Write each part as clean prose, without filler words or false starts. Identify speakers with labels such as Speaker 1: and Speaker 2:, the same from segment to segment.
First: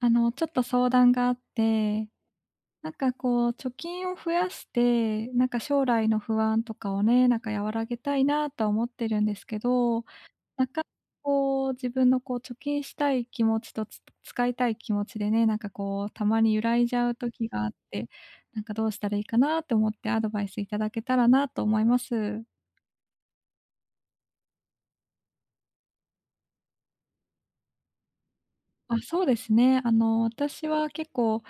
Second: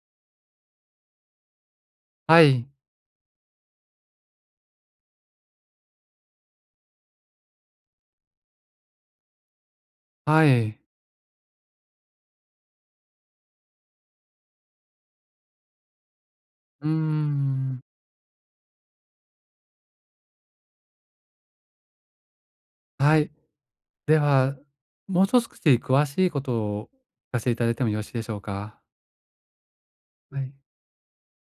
Speaker 1: あの、ちょっと相談があって、
Speaker 2: はい、
Speaker 1: なんかこう、貯金を増やして、なんか将来の不安とかをね、なんか和らげたいなとは思ってるんですけど、
Speaker 2: は
Speaker 1: な
Speaker 2: い。
Speaker 1: かこう、自分のこう、貯金したい気持ちと使いたい気持ちでね、なんかこう、たまに揺ら
Speaker 2: う
Speaker 1: い
Speaker 2: ー
Speaker 1: じゃう時があっ
Speaker 2: ん。
Speaker 1: て、なんかどうしたらいいかなと思ってアドバイスいただけたらなと思います。
Speaker 2: はい。では、もう少し詳しいことを聞かせていただいてもよろしいでしょうか？
Speaker 1: あ、そうですね。あの、
Speaker 2: はい。
Speaker 1: 私は結構、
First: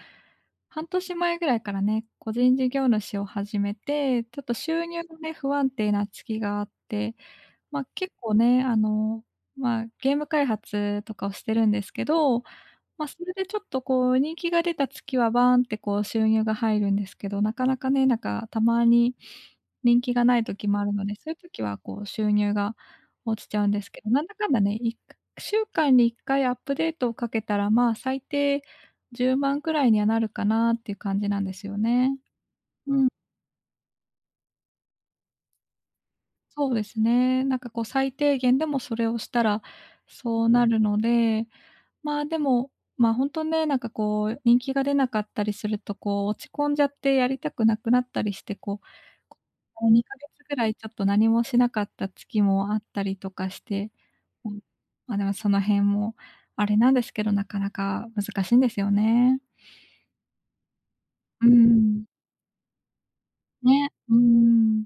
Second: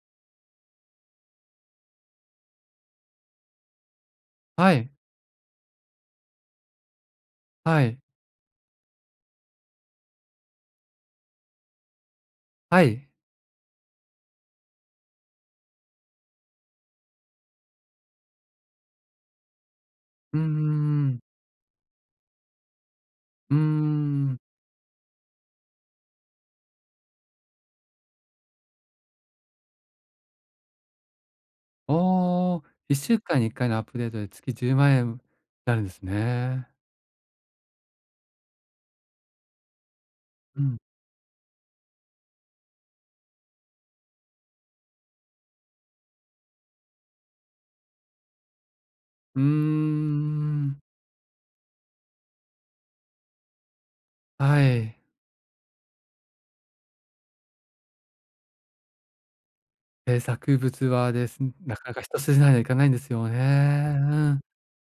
Speaker 1: 半年前ぐらいからね、個人事業主を始めて、ちょっと
Speaker 2: は
Speaker 1: 収
Speaker 2: い、
Speaker 1: 入のね、不安定な月があって、
Speaker 2: は
Speaker 1: ま、
Speaker 2: い、
Speaker 1: 結構ね、あの、ま、ゲーム開発とかをしてるんですけど、
Speaker 2: は
Speaker 1: ま、
Speaker 2: い。
Speaker 1: それでちょっとこう人気が出た月はバーンってこう収入が入るんですけど、なかなかね、なんかたまに人気がな
Speaker 2: うん
Speaker 1: い
Speaker 2: う
Speaker 1: 時もあるので、
Speaker 2: んう
Speaker 1: そういう時はこう収入が落ち
Speaker 2: う
Speaker 1: ち
Speaker 2: ー
Speaker 1: ゃうんですけど、なんだ
Speaker 2: ん。
Speaker 1: かんだね、1週間に1回アップデートをかけたら、まあ、最低10万くらいにはなるかなっていう感じなんですよね。
Speaker 2: おお、
Speaker 1: うん、
Speaker 2: 1週間に1回のアップデートで月10万円になるんです
Speaker 1: そ
Speaker 2: ね。
Speaker 1: うですね。なんかこう最低限でもそれをしたらそう
Speaker 2: う
Speaker 1: な
Speaker 2: ん。
Speaker 1: るので、まあ、でも、まあ、本当ね、なんかこう、人気が出なかったりすると、こう、落ち込んじゃってやりたくなくなったりして、こう、
Speaker 2: うー
Speaker 1: 2ヶ月ぐらい
Speaker 2: ん。
Speaker 1: ちょっと何もしなかった月もあったりとかして、うん、
Speaker 2: はい。
Speaker 1: ま、でもその辺もあれなんですけど、なかなか難しいんですよね。
Speaker 2: 制作物はです
Speaker 1: う
Speaker 2: なかなか
Speaker 1: ん。
Speaker 2: 一筋縄にはいかないんですよね。
Speaker 1: ね、
Speaker 2: う
Speaker 1: う
Speaker 2: ん。
Speaker 1: ん。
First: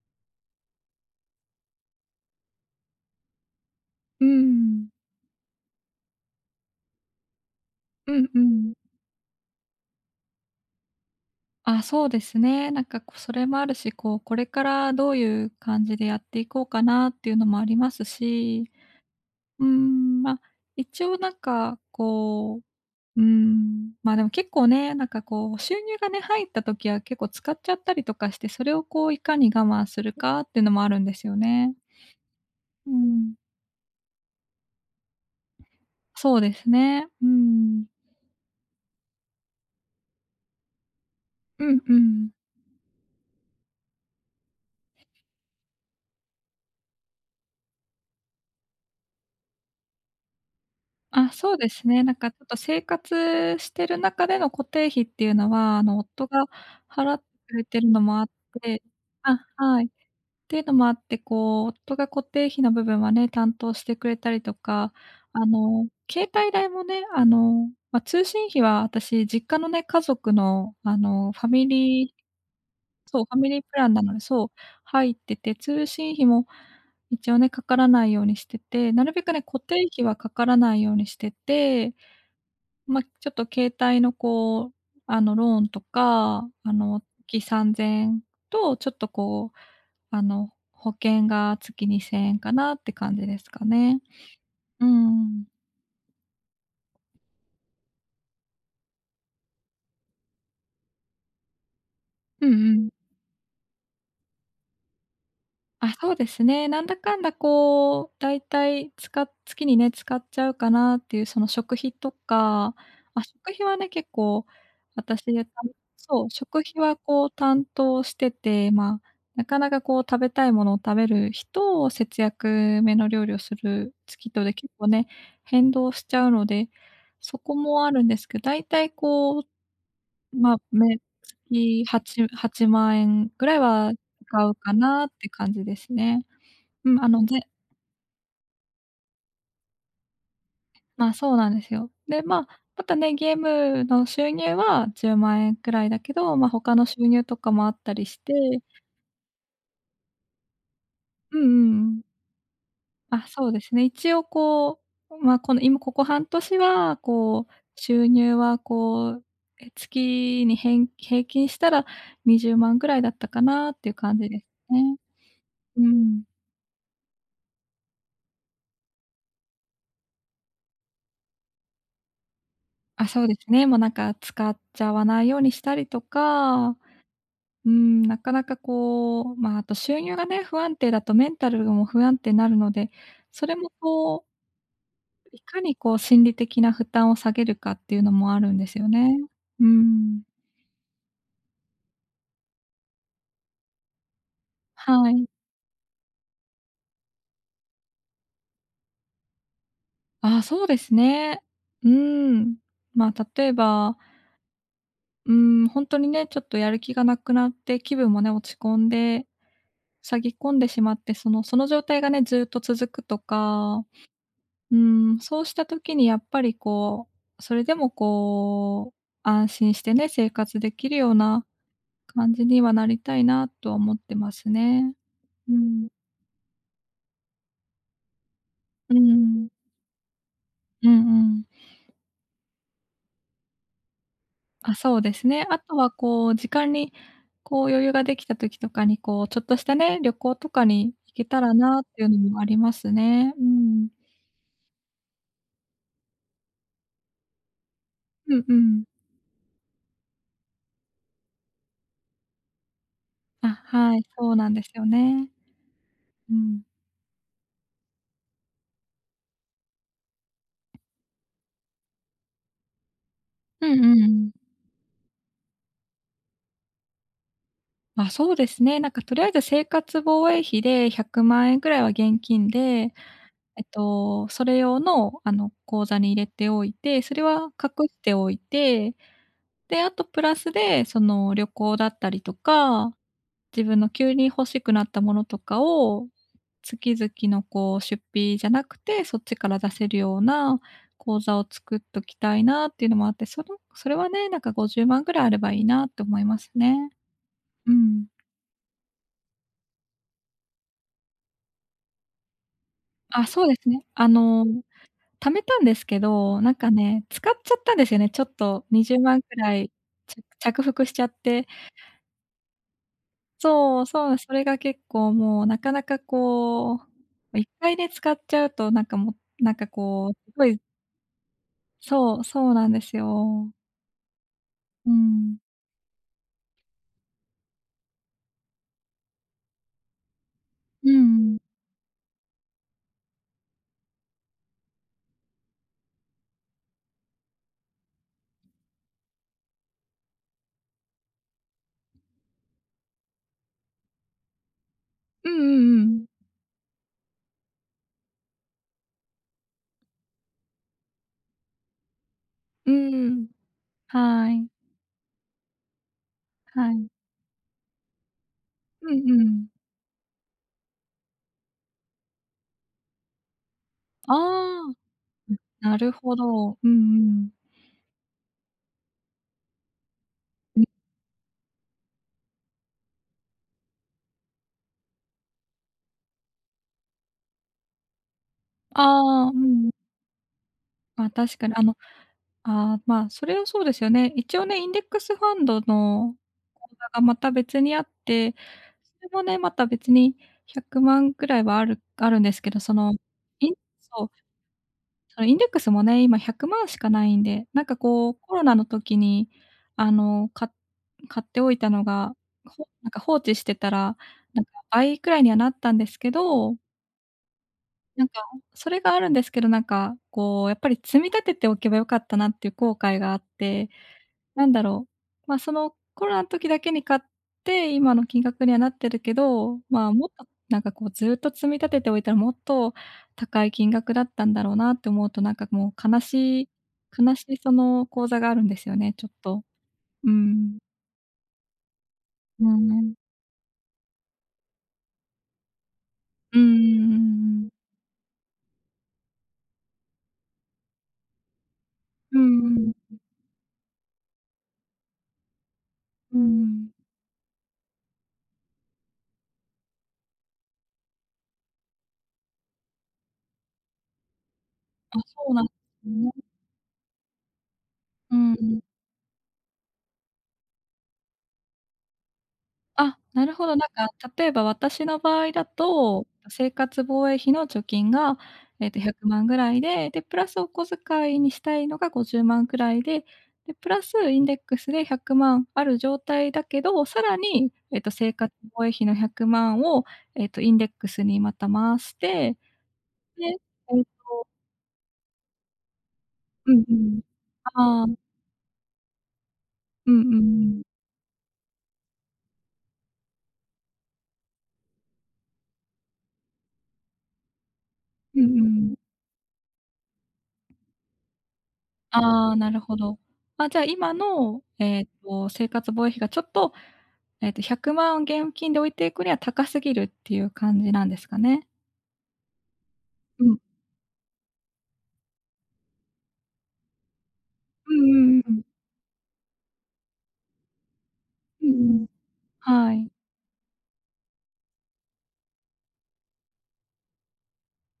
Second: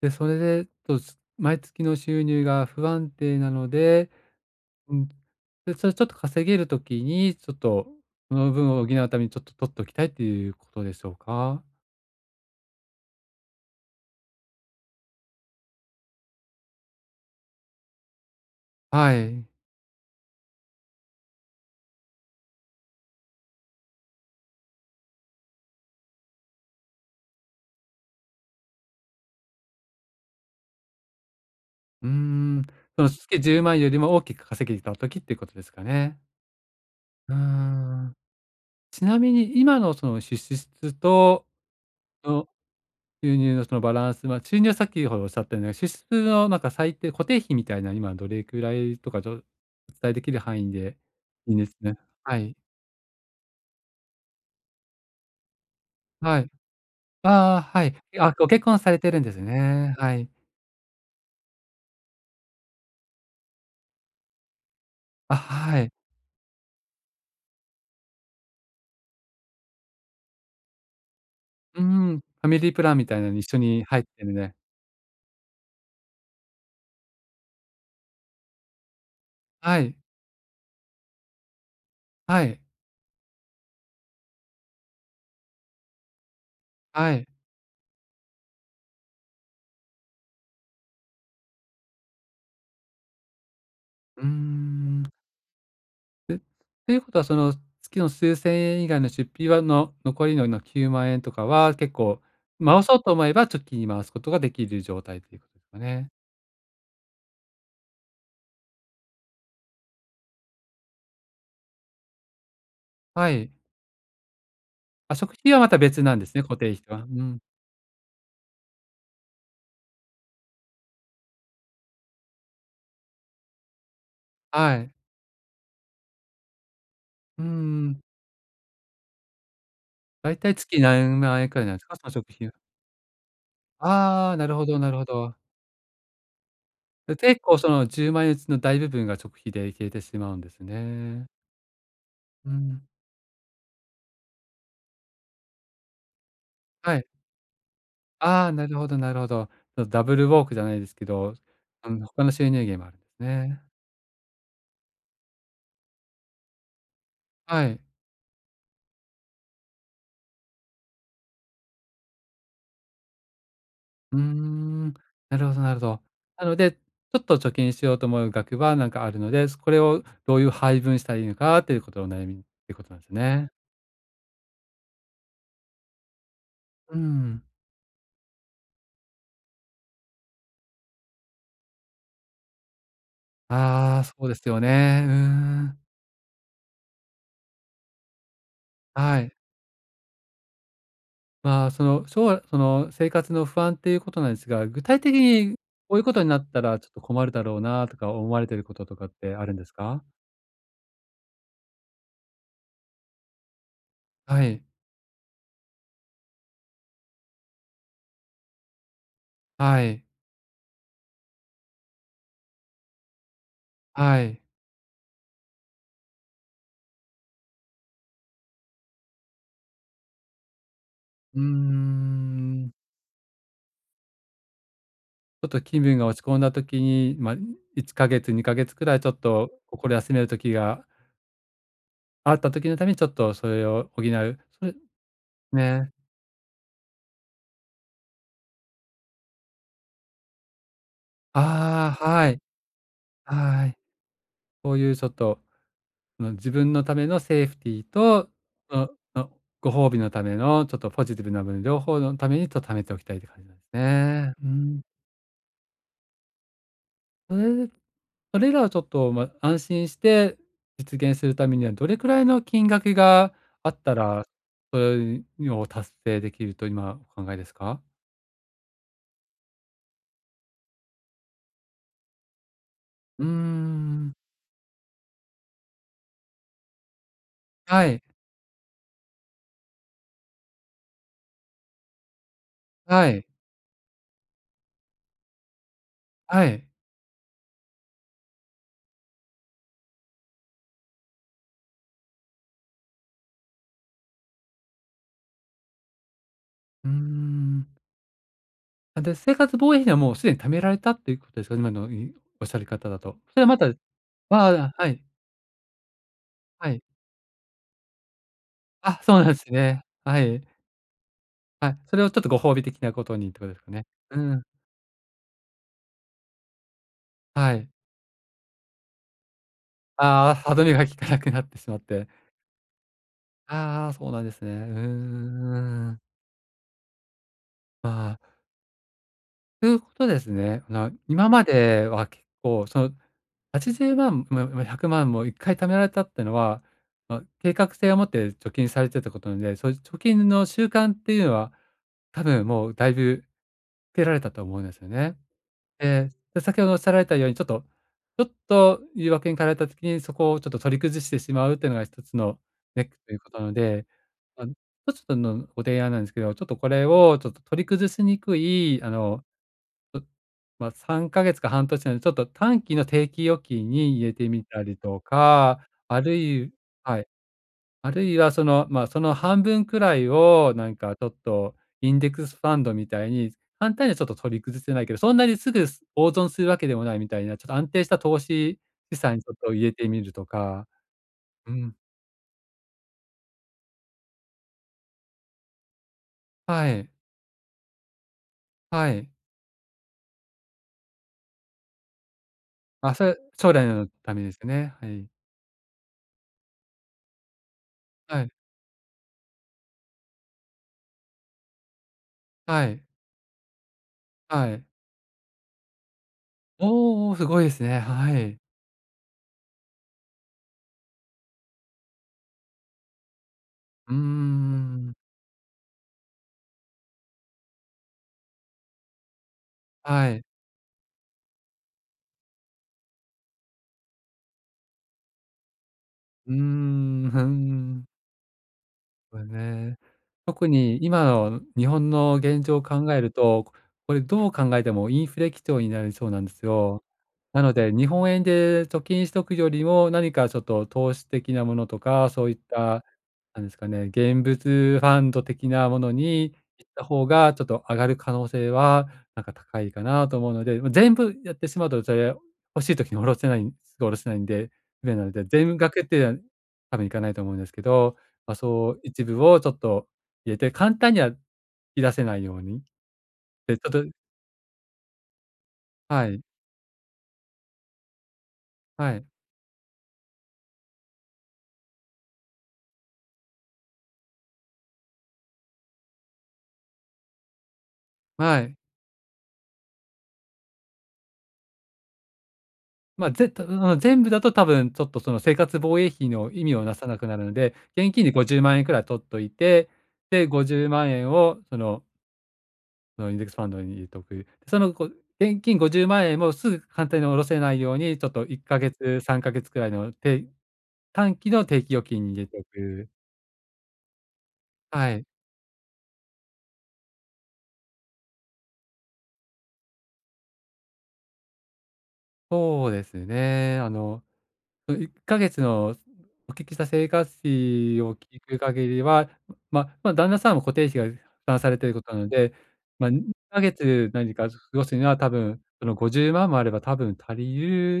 Speaker 2: で、それで、と、す毎月の収入が不安定なので、
Speaker 1: うん。
Speaker 2: うん、で、それちょっと稼げる時に、ちょっと
Speaker 1: うん
Speaker 2: そ
Speaker 1: う
Speaker 2: の分
Speaker 1: ん。
Speaker 2: を補うためにちょっと取っておきたいっていうことでしょうか？
Speaker 1: あ、そうですね。なんかこう、それもあるし、こう、これからどういう感じでやっていこうかなっていうのもありますし
Speaker 2: はい。
Speaker 1: まあ、一応なんかこう、ま、でも結構ね、なんかこう収入がね、入った時は結構使っちゃったりとかして、それをこういかに我慢するかっていうのもあるんですよね。
Speaker 2: うーん。
Speaker 1: う
Speaker 2: その
Speaker 1: ん。
Speaker 2: 月10万よりも大きく稼げた時っていうことですかね。
Speaker 1: そうですね。う
Speaker 2: うー
Speaker 1: ん。
Speaker 2: ん。ちなみに今のその支出と、
Speaker 1: うんうん。
Speaker 2: の収入のそのバランスは、収入はさっきほどおっしゃったような、支出のなんか最低、固定費みたいな、今どれくらいとか、お伝えできる範囲で
Speaker 1: あ、
Speaker 2: い
Speaker 1: そ
Speaker 2: い
Speaker 1: う
Speaker 2: んで
Speaker 1: で
Speaker 2: す
Speaker 1: す
Speaker 2: ね。
Speaker 1: ね。なんかち
Speaker 2: は
Speaker 1: ょっと
Speaker 2: い。
Speaker 1: 生活してる中での固定費っていうのは、あの、夫
Speaker 2: は
Speaker 1: が
Speaker 2: い。
Speaker 1: 払ってく
Speaker 2: ああ、
Speaker 1: れて
Speaker 2: は
Speaker 1: る
Speaker 2: い。
Speaker 1: のもあっ
Speaker 2: あ、ご結婚
Speaker 1: て、
Speaker 2: されてるんです
Speaker 1: あ、はい。
Speaker 2: ね。はい。
Speaker 1: ていうのもあって、こう、夫が固定費の部分はね、担当してくれたりとか、
Speaker 2: あ、
Speaker 1: あ
Speaker 2: は
Speaker 1: の、
Speaker 2: い。
Speaker 1: 携帯代もね、あの、ま、通信費は私、実家のね、家族の、あの、ファミ
Speaker 2: う
Speaker 1: リー
Speaker 2: ん。ファミリープランみたい
Speaker 1: そう、
Speaker 2: な
Speaker 1: フ
Speaker 2: の
Speaker 1: ァ
Speaker 2: に
Speaker 1: ミ
Speaker 2: 一緒
Speaker 1: リープ
Speaker 2: に
Speaker 1: ラン
Speaker 2: 入
Speaker 1: な
Speaker 2: っ
Speaker 1: ので
Speaker 2: てる
Speaker 1: そう、
Speaker 2: ね。
Speaker 1: 入ってて、通信費も一応ね、かからないようにしてて、なるべくね、固定
Speaker 2: はい。
Speaker 1: 費はかからないようにしてて、
Speaker 2: はい。
Speaker 1: ま、ちょっと携帯のこう、あの、ローンとか、あの、
Speaker 2: はい。
Speaker 1: 月3 0と、ちょっとこうあの、保険が月2000円かなって感じですかね。
Speaker 2: うー
Speaker 1: う
Speaker 2: ん。
Speaker 1: ん。
Speaker 2: え、ということは、その、月の数千円以外の出費は残りの9万円とかは、結構、
Speaker 1: うんう
Speaker 2: 回
Speaker 1: ん。
Speaker 2: そうと思えば貯金に回すことができる状態ということですか
Speaker 1: あ、
Speaker 2: ね。
Speaker 1: そうですね。なんだかんだこう、だいたい月にね、使っちゃうかなっていうその食費とか、あ、
Speaker 2: は
Speaker 1: 食
Speaker 2: い。
Speaker 1: 費はね、結構
Speaker 2: あ、
Speaker 1: 私
Speaker 2: 食費はまた別なん
Speaker 1: そ
Speaker 2: で
Speaker 1: う、
Speaker 2: すね、固
Speaker 1: 食
Speaker 2: 定
Speaker 1: 費
Speaker 2: 費と
Speaker 1: は
Speaker 2: は。う
Speaker 1: こう
Speaker 2: ん。
Speaker 1: 担当してて、まあ、なかなかこう食べたいものを食べる日と、節約めの料理をする月とで結
Speaker 2: は
Speaker 1: 構
Speaker 2: い。
Speaker 1: ね、変動しちゃうので、そ
Speaker 2: う
Speaker 1: こもあ
Speaker 2: ん、
Speaker 1: るんですけど、だいたいこう
Speaker 2: だいたい
Speaker 1: ま、ね、
Speaker 2: 月何万円くらいなんで
Speaker 1: 月
Speaker 2: すか？その
Speaker 1: 8、
Speaker 2: 食費は。
Speaker 1: 8万円ぐらいは
Speaker 2: ああ、
Speaker 1: 使
Speaker 2: な
Speaker 1: う
Speaker 2: るほ
Speaker 1: か
Speaker 2: どなる
Speaker 1: な
Speaker 2: ほ
Speaker 1: って
Speaker 2: ど。
Speaker 1: 感じですね。うん、あ
Speaker 2: で、
Speaker 1: の、
Speaker 2: 結構その10万円うちの大部分が食費で消えてしまうんです
Speaker 1: まあ、
Speaker 2: ね。
Speaker 1: そうなんですよ。で、ま
Speaker 2: う
Speaker 1: あ、
Speaker 2: ん。
Speaker 1: またね、ゲームの収入は10万円くらいだけど、まあ、他の
Speaker 2: は
Speaker 1: 収
Speaker 2: い。
Speaker 1: 入とかもあったりして、
Speaker 2: ああ、なるほどなるほど。そのダブルウォークじゃないですけど、
Speaker 1: うんうんう
Speaker 2: あ
Speaker 1: ん。
Speaker 2: の、他の収入源もあるんで
Speaker 1: ま
Speaker 2: す
Speaker 1: あ、そうで
Speaker 2: ね。
Speaker 1: すね。一応こう、まあ、この今ここ半年は、こう、
Speaker 2: はい。
Speaker 1: 収入はこう、月に平均したら20万ぐらいだったかなっていう
Speaker 2: う
Speaker 1: 感
Speaker 2: ー
Speaker 1: じです
Speaker 2: ん、
Speaker 1: ね。
Speaker 2: なるほどなるほ
Speaker 1: う
Speaker 2: ど。
Speaker 1: ん。
Speaker 2: なので、ちょっと貯金しようと思う額はなんかあるので、これをどういう配分したらいいのかっていうことのお悩みってことなんで
Speaker 1: あ、
Speaker 2: す
Speaker 1: そうです
Speaker 2: ね。
Speaker 1: ね。もうなんか使っちゃわないようにしたりとか、
Speaker 2: うん。
Speaker 1: なかなかこう、まあ、あと収入がね、不安定だとメンタルも不安定になるので、それも
Speaker 2: ああ、そ
Speaker 1: こう、
Speaker 2: うですよね。うー
Speaker 1: いかに
Speaker 2: ん。
Speaker 1: こう心理的な負担を下げるかっていうのもあるんですよね。
Speaker 2: はい。
Speaker 1: うん。
Speaker 2: まあ、その、その生活の不安っていうことなんですが、具体
Speaker 1: は
Speaker 2: 的
Speaker 1: い。
Speaker 2: にこういうことになったらちょっと困るだろうなとか思われてることとかってあるんですか？
Speaker 1: あ、そうですね。うーん。まあ、例えば、
Speaker 2: はい、
Speaker 1: うー本当にね、ちょっとやる気がなくなって気分もね、落ち込んで、
Speaker 2: はい。
Speaker 1: 下げ込んでしまって、その状態がね、ずっと続くとか、
Speaker 2: はい。
Speaker 1: うーそうした時にやっぱりこう、それでもこう、安心してね、生活できるよう
Speaker 2: うー
Speaker 1: な感じに
Speaker 2: ん。
Speaker 1: はなりたいなとは思ってますね。
Speaker 2: ちょっ
Speaker 1: う
Speaker 2: と気
Speaker 1: ん。
Speaker 2: 分が落ち込んだ時に、ま、1か月、2か月く
Speaker 1: う
Speaker 2: らいちょっ
Speaker 1: ん。
Speaker 2: と心休める時が
Speaker 1: うんうん。
Speaker 2: あった時のためにちょっとそれを補う。そ
Speaker 1: あ、
Speaker 2: れ
Speaker 1: そうですね。あとは
Speaker 2: ね。
Speaker 1: こう、時間にこう余裕ができた時とかに、こう、ちょっとしたね、旅行とかに行けたらなっ
Speaker 2: あ
Speaker 1: て
Speaker 2: あ、
Speaker 1: いうの
Speaker 2: はい。
Speaker 1: もありますね。う
Speaker 2: はい。
Speaker 1: ん。
Speaker 2: そういうちょっと、その自分のためのセーフティーと、
Speaker 1: うんうん。
Speaker 2: のご褒美のためのちょっとポジティブな部分、両方のためにちょっと貯めておきたいって感じ
Speaker 1: あ、
Speaker 2: なんです
Speaker 1: はい、そ
Speaker 2: ね。
Speaker 1: う
Speaker 2: う
Speaker 1: なんです
Speaker 2: ん。
Speaker 1: よね。うん。
Speaker 2: それそれらをちょっと、ま、安心して実現するためには、どれくらいの金額が
Speaker 1: う
Speaker 2: あっ
Speaker 1: ん
Speaker 2: た
Speaker 1: う
Speaker 2: ら、
Speaker 1: ん。
Speaker 2: それを達成できると今お考えですか？
Speaker 1: まあ、そうですね。なんかとりあえず生活防衛費で100万円ぐらいは現金で、
Speaker 2: うーん。
Speaker 1: それ用の、あの、口座に入れておいて、それは
Speaker 2: は
Speaker 1: 隠し
Speaker 2: い、
Speaker 1: ておいて、で、あとプラスで、その、旅行だったりとか、
Speaker 2: はい、
Speaker 1: 自分の急に欲しくなったものとかを、
Speaker 2: はい。
Speaker 1: 月々のこう出費じゃなくて、そっちから出せるような口座を作っときたいなっていうのもあって、それはね、なんか50万ぐらいあればいいなって思いますね。
Speaker 2: うーん。
Speaker 1: うん。
Speaker 2: あ、で、生活防衛費はもうすでに貯められたっていうことですか？今のおっしゃり方だと。
Speaker 1: あ、
Speaker 2: それ
Speaker 1: そ
Speaker 2: は
Speaker 1: うで
Speaker 2: また
Speaker 1: す
Speaker 2: あ
Speaker 1: ね。あの、
Speaker 2: あ、はい、
Speaker 1: 貯めたんですけど、なん
Speaker 2: は
Speaker 1: か
Speaker 2: い。
Speaker 1: ね、使っちゃったんですよね。ちょっと20
Speaker 2: あ、そう
Speaker 1: 万
Speaker 2: な
Speaker 1: く
Speaker 2: んです
Speaker 1: らい、
Speaker 2: ね。は
Speaker 1: 着
Speaker 2: い、
Speaker 1: 着服しちゃって。
Speaker 2: はい。それをちょっとご褒美的なことにってことですか
Speaker 1: そう、
Speaker 2: ね。
Speaker 1: そう、
Speaker 2: う
Speaker 1: そ
Speaker 2: ん、
Speaker 1: れが結構もうなかなかこう、一
Speaker 2: はい。
Speaker 1: 回ね、使っちゃうとなんかもうなんかこう、
Speaker 2: あ
Speaker 1: す
Speaker 2: あ、
Speaker 1: ご
Speaker 2: 歯
Speaker 1: い
Speaker 2: 止めが効かなくなってしまって。
Speaker 1: そう、そうなんですよ。
Speaker 2: ああ、そうなんですね。う
Speaker 1: う
Speaker 2: ー
Speaker 1: ん。
Speaker 2: ん。まあ、ということですね。あ
Speaker 1: う
Speaker 2: の、今
Speaker 1: ん。
Speaker 2: までは結構、その、80万、ま、100万も1回貯められたってのは、まあ、計画性を持って貯金されてたことなので、そういう貯金の習慣っていうのは、多分もうだいぶつけられたと思うんですよね。
Speaker 1: うんうんうん。
Speaker 2: ええ、で、先ほどおっしゃられたように、ちょっと言い訳に駆られた時に、そこをちょっと取り崩してしまうっていうのが一つの
Speaker 1: う
Speaker 2: ネックという
Speaker 1: ん。
Speaker 2: ことなので、
Speaker 1: は
Speaker 2: まあ
Speaker 1: い。
Speaker 2: の、ちょちょっつのご提案なんですけど、ちょっとこ
Speaker 1: は
Speaker 2: れ
Speaker 1: い。
Speaker 2: をちょっと取り崩しにくい、あ
Speaker 1: うん
Speaker 2: の、
Speaker 1: うん。
Speaker 2: うま、3ヶ月か半年なので、ちょっと短期の定期預金に入れ
Speaker 1: あ
Speaker 2: てみたりとか、
Speaker 1: あ、なる
Speaker 2: あ
Speaker 1: ほ
Speaker 2: るい
Speaker 1: ど。う
Speaker 2: はい。
Speaker 1: ん
Speaker 2: あるいはその、まあ、その半分くらいを
Speaker 1: うん。
Speaker 2: なんかちょっとインデックスファンドみたいに、簡単にはちょっと取り崩せないけど、そんなにすぐ大損するわけでもないみたいな、ちょっと安定した投資資産に
Speaker 1: あ
Speaker 2: ち
Speaker 1: あ、
Speaker 2: ょ
Speaker 1: う
Speaker 2: っと入
Speaker 1: ん。
Speaker 2: れてみるとか。
Speaker 1: ま、確か
Speaker 2: う
Speaker 1: にあの、
Speaker 2: ん。
Speaker 1: ああ、まあ、それはそうですよね。一応ね、インデックスファンドの
Speaker 2: は
Speaker 1: 口
Speaker 2: い、
Speaker 1: 座がまた別にあって、
Speaker 2: は
Speaker 1: そ
Speaker 2: い。
Speaker 1: れもね、また別に100万ぐらいはあるんですけど、その、
Speaker 2: あ、それ、
Speaker 1: イ
Speaker 2: 将
Speaker 1: ン
Speaker 2: 来の
Speaker 1: そう、
Speaker 2: ためですね。はい。
Speaker 1: そのインデックスもね、今100万しかないんで、なんかこう、
Speaker 2: はい、
Speaker 1: コロナの時に、あの、買っておいたのが、
Speaker 2: はい、
Speaker 1: なんか放置してたら、なんか
Speaker 2: はい。
Speaker 1: 倍くらいにはなったんですけど、
Speaker 2: おお、すごいですね。
Speaker 1: なん
Speaker 2: は
Speaker 1: か
Speaker 2: い。
Speaker 1: それがあるんですけど、なんかこう、やっぱり積み立てておけばよかったなっていう後悔があって、
Speaker 2: うー
Speaker 1: なんだろ
Speaker 2: ん。
Speaker 1: う、ま、そのコロナの時だけに買って、今の金額にはなってるけど、まあ、もっ
Speaker 2: はい。
Speaker 1: となんかこうずっと積み立てておいたらもっと高い金額だったんだろうなって思うと、なんかもう悲
Speaker 2: うー
Speaker 1: しい
Speaker 2: ん、
Speaker 1: 悲
Speaker 2: ふー
Speaker 1: しいそ
Speaker 2: ん。
Speaker 1: の口座があるんですよね、ちょっ
Speaker 2: これ
Speaker 1: と。
Speaker 2: ね、
Speaker 1: う
Speaker 2: 特
Speaker 1: ん。
Speaker 2: に今の日本の現
Speaker 1: う
Speaker 2: 状を考
Speaker 1: ん。
Speaker 2: えると、これどう考えてもインフレ基調になりそうなんで
Speaker 1: うんう
Speaker 2: すよ。
Speaker 1: んうんう
Speaker 2: なの
Speaker 1: ん。
Speaker 2: で、日本円で貯金しとくよりも、何かちょっと投資的なものとか、
Speaker 1: う
Speaker 2: そういっ
Speaker 1: ん
Speaker 2: た、
Speaker 1: うん。
Speaker 2: なんですかね、現物ファンド的なもの
Speaker 1: うんう
Speaker 2: に
Speaker 1: ん。
Speaker 2: 行った方が、ちょっと上がる可能性は、なんか高いかなと思うので、ま、全部やってしまうと、それ欲しい時に下ろせないすぐ下ろせないんで、不
Speaker 1: あ、
Speaker 2: 便なの
Speaker 1: そ
Speaker 2: で、
Speaker 1: うなんで
Speaker 2: 全額っ
Speaker 1: す
Speaker 2: ていうの
Speaker 1: ね。
Speaker 2: は多分いかないと思うんですけど、
Speaker 1: う
Speaker 2: まあ、
Speaker 1: ん。
Speaker 2: そう、一部をちょっと入れて、簡単には引き出せないように。
Speaker 1: あ、なるほど。
Speaker 2: で、ち
Speaker 1: なん
Speaker 2: ょっと
Speaker 1: か、例えば私の場合だと、
Speaker 2: はい、
Speaker 1: 生活防衛費の貯金が、
Speaker 2: は
Speaker 1: 100
Speaker 2: い、
Speaker 1: 万ぐらいで、で、プラスお小遣いにしたいのが50万くらいで、で、プラスインデックスで100万ある状態だけど、さらに、生活
Speaker 2: はい。
Speaker 1: 防衛費の100万を、インデックスにまた回して、
Speaker 2: まあ、
Speaker 1: で、
Speaker 2: ぜたん、全部だと多分ちょっとその生活防衛費の意
Speaker 1: う
Speaker 2: 味
Speaker 1: ん
Speaker 2: を
Speaker 1: う
Speaker 2: なさな
Speaker 1: ん。
Speaker 2: くなるので、
Speaker 1: ああ、う
Speaker 2: 現
Speaker 1: ん
Speaker 2: 金で50万円くらい取っといて、
Speaker 1: うんう
Speaker 2: で、
Speaker 1: ん。
Speaker 2: 50万円をそのインデックスファンドに入れとく。その現金50万円もすぐ簡単に下ろせないように、ちょっ
Speaker 1: うん
Speaker 2: と1
Speaker 1: う
Speaker 2: か
Speaker 1: ん。
Speaker 2: 月、3か月くらいの短期の定期預金に入れ
Speaker 1: ああ、
Speaker 2: てお
Speaker 1: なるほ
Speaker 2: く。
Speaker 1: ど。あ、じゃあ今の、
Speaker 2: はい、
Speaker 1: 生活防衛費がちょっと、100万現金で置いていくには高すぎるっていう感じなんですかね？
Speaker 2: そうです
Speaker 1: うん。
Speaker 2: ね。あの1ヶ月のお聞きした生活
Speaker 1: うん
Speaker 2: 費
Speaker 1: うん
Speaker 2: を
Speaker 1: う
Speaker 2: 聞
Speaker 1: んう
Speaker 2: く
Speaker 1: ん。
Speaker 2: 限りは、ま、旦那さんも固定費が負担
Speaker 1: うん
Speaker 2: されてい
Speaker 1: う
Speaker 2: るこ
Speaker 1: ん。
Speaker 2: となので、
Speaker 1: はい。
Speaker 2: ま、2ヶ月何か過ごすには多分、その50万もあれば多分足りる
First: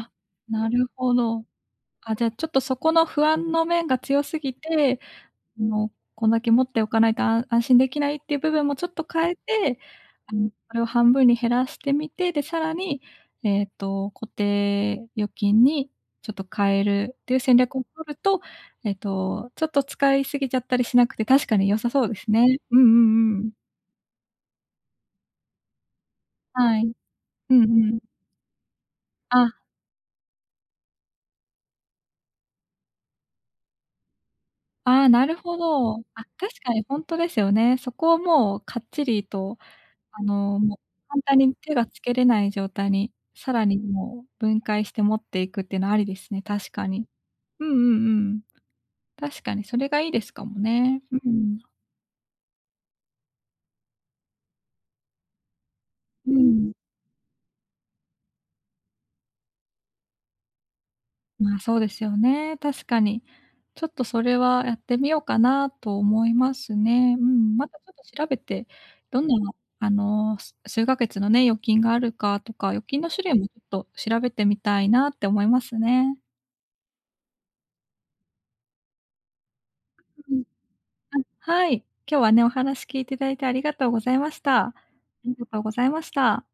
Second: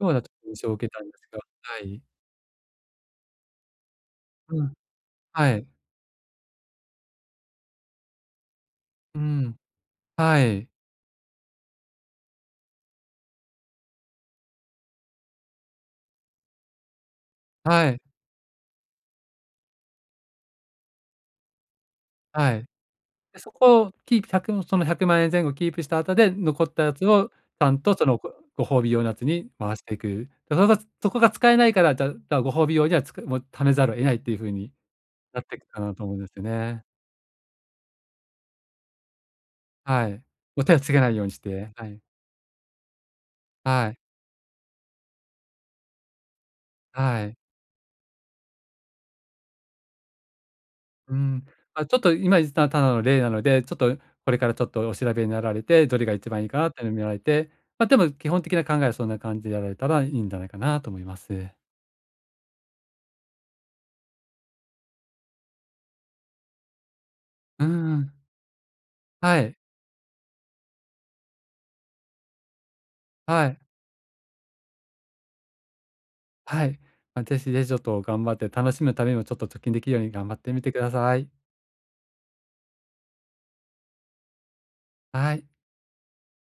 Speaker 2: ようなちょっと印象
Speaker 1: な
Speaker 2: を受
Speaker 1: る
Speaker 2: けたんで
Speaker 1: ほ
Speaker 2: すが、
Speaker 1: ど。
Speaker 2: はい。
Speaker 1: あ、じゃあちょっとそこの不安の面が強すぎ
Speaker 2: うん、
Speaker 1: て、
Speaker 2: は
Speaker 1: あ
Speaker 2: い。
Speaker 1: の、こんだけ持っておかないと安心できないっていう部分もちょっと
Speaker 2: う
Speaker 1: 変え
Speaker 2: ん。
Speaker 1: て、あ
Speaker 2: は
Speaker 1: の、
Speaker 2: い。
Speaker 1: それを半分に減らしてみて、で、さらに、固定預金にちょっと変えるっていう戦略を
Speaker 2: はい。
Speaker 1: 取ると、ちょっと使い過ぎちゃったりしなくて、確かに良さそうです
Speaker 2: は
Speaker 1: ね。
Speaker 2: い。
Speaker 1: うんう
Speaker 2: で、
Speaker 1: んうん。
Speaker 2: そこをキープ100その100万円前後キープした後で、残っ
Speaker 1: は
Speaker 2: た
Speaker 1: い。
Speaker 2: やつをち
Speaker 1: うんう
Speaker 2: ゃんと
Speaker 1: ん。
Speaker 2: そのご褒美用のやつに
Speaker 1: あ、
Speaker 2: 回していく。で、そこが使えないから、じゃあご褒美用にはもう貯めざるを得ないっていう風に
Speaker 1: ああ、なる
Speaker 2: なって
Speaker 1: ほ
Speaker 2: いくかな
Speaker 1: ど。
Speaker 2: と思うん
Speaker 1: あ、
Speaker 2: ですよ
Speaker 1: 確かに
Speaker 2: ね。
Speaker 1: ほんとですよね。そこをもうかっちりと、
Speaker 2: はい。
Speaker 1: あの、
Speaker 2: もう手
Speaker 1: もう
Speaker 2: をつけない
Speaker 1: 簡
Speaker 2: ように
Speaker 1: 単
Speaker 2: し
Speaker 1: に
Speaker 2: て、
Speaker 1: 手が
Speaker 2: はい。
Speaker 1: つけれない状態に、さらに
Speaker 2: はい。
Speaker 1: もう分解して持っていくっていうのはありですね、確かに。
Speaker 2: はい。
Speaker 1: うんうんうん。確かにそれがいいですかもね。う
Speaker 2: うん。
Speaker 1: ん。
Speaker 2: ま、ちょっと今言ったただの例なので、ちょっとこれからちょっとお調べになられて、どれが一
Speaker 1: う
Speaker 2: 番いいかな
Speaker 1: ん。
Speaker 2: っていうの見られて、ま、でも基本的な考えはそんな感じでやられたらいいんじゃないかなと思います。
Speaker 1: まあ、そうですよね、確かに。ちょっとそれはやってみようかなと思いますね。うん、
Speaker 2: う
Speaker 1: ま
Speaker 2: う
Speaker 1: たちょっと
Speaker 2: ん。
Speaker 1: 調べて、どんな
Speaker 2: はい、
Speaker 1: あの、数ヶ月のね、預金があるかとか、預金の種類も
Speaker 2: は
Speaker 1: ちょ
Speaker 2: い。
Speaker 1: っと調べてみたいなって思いますね。
Speaker 2: はい。まあ、ぜひぜひちょっと頑張って、楽しむためにもちょっと貯金できるように頑
Speaker 1: う
Speaker 2: 張っ
Speaker 1: ん。
Speaker 2: てみてください。
Speaker 1: あ、はい。今日はね、お話聞いていただいてありがとうございました。あ
Speaker 2: は
Speaker 1: り
Speaker 2: い。
Speaker 1: がとうございました。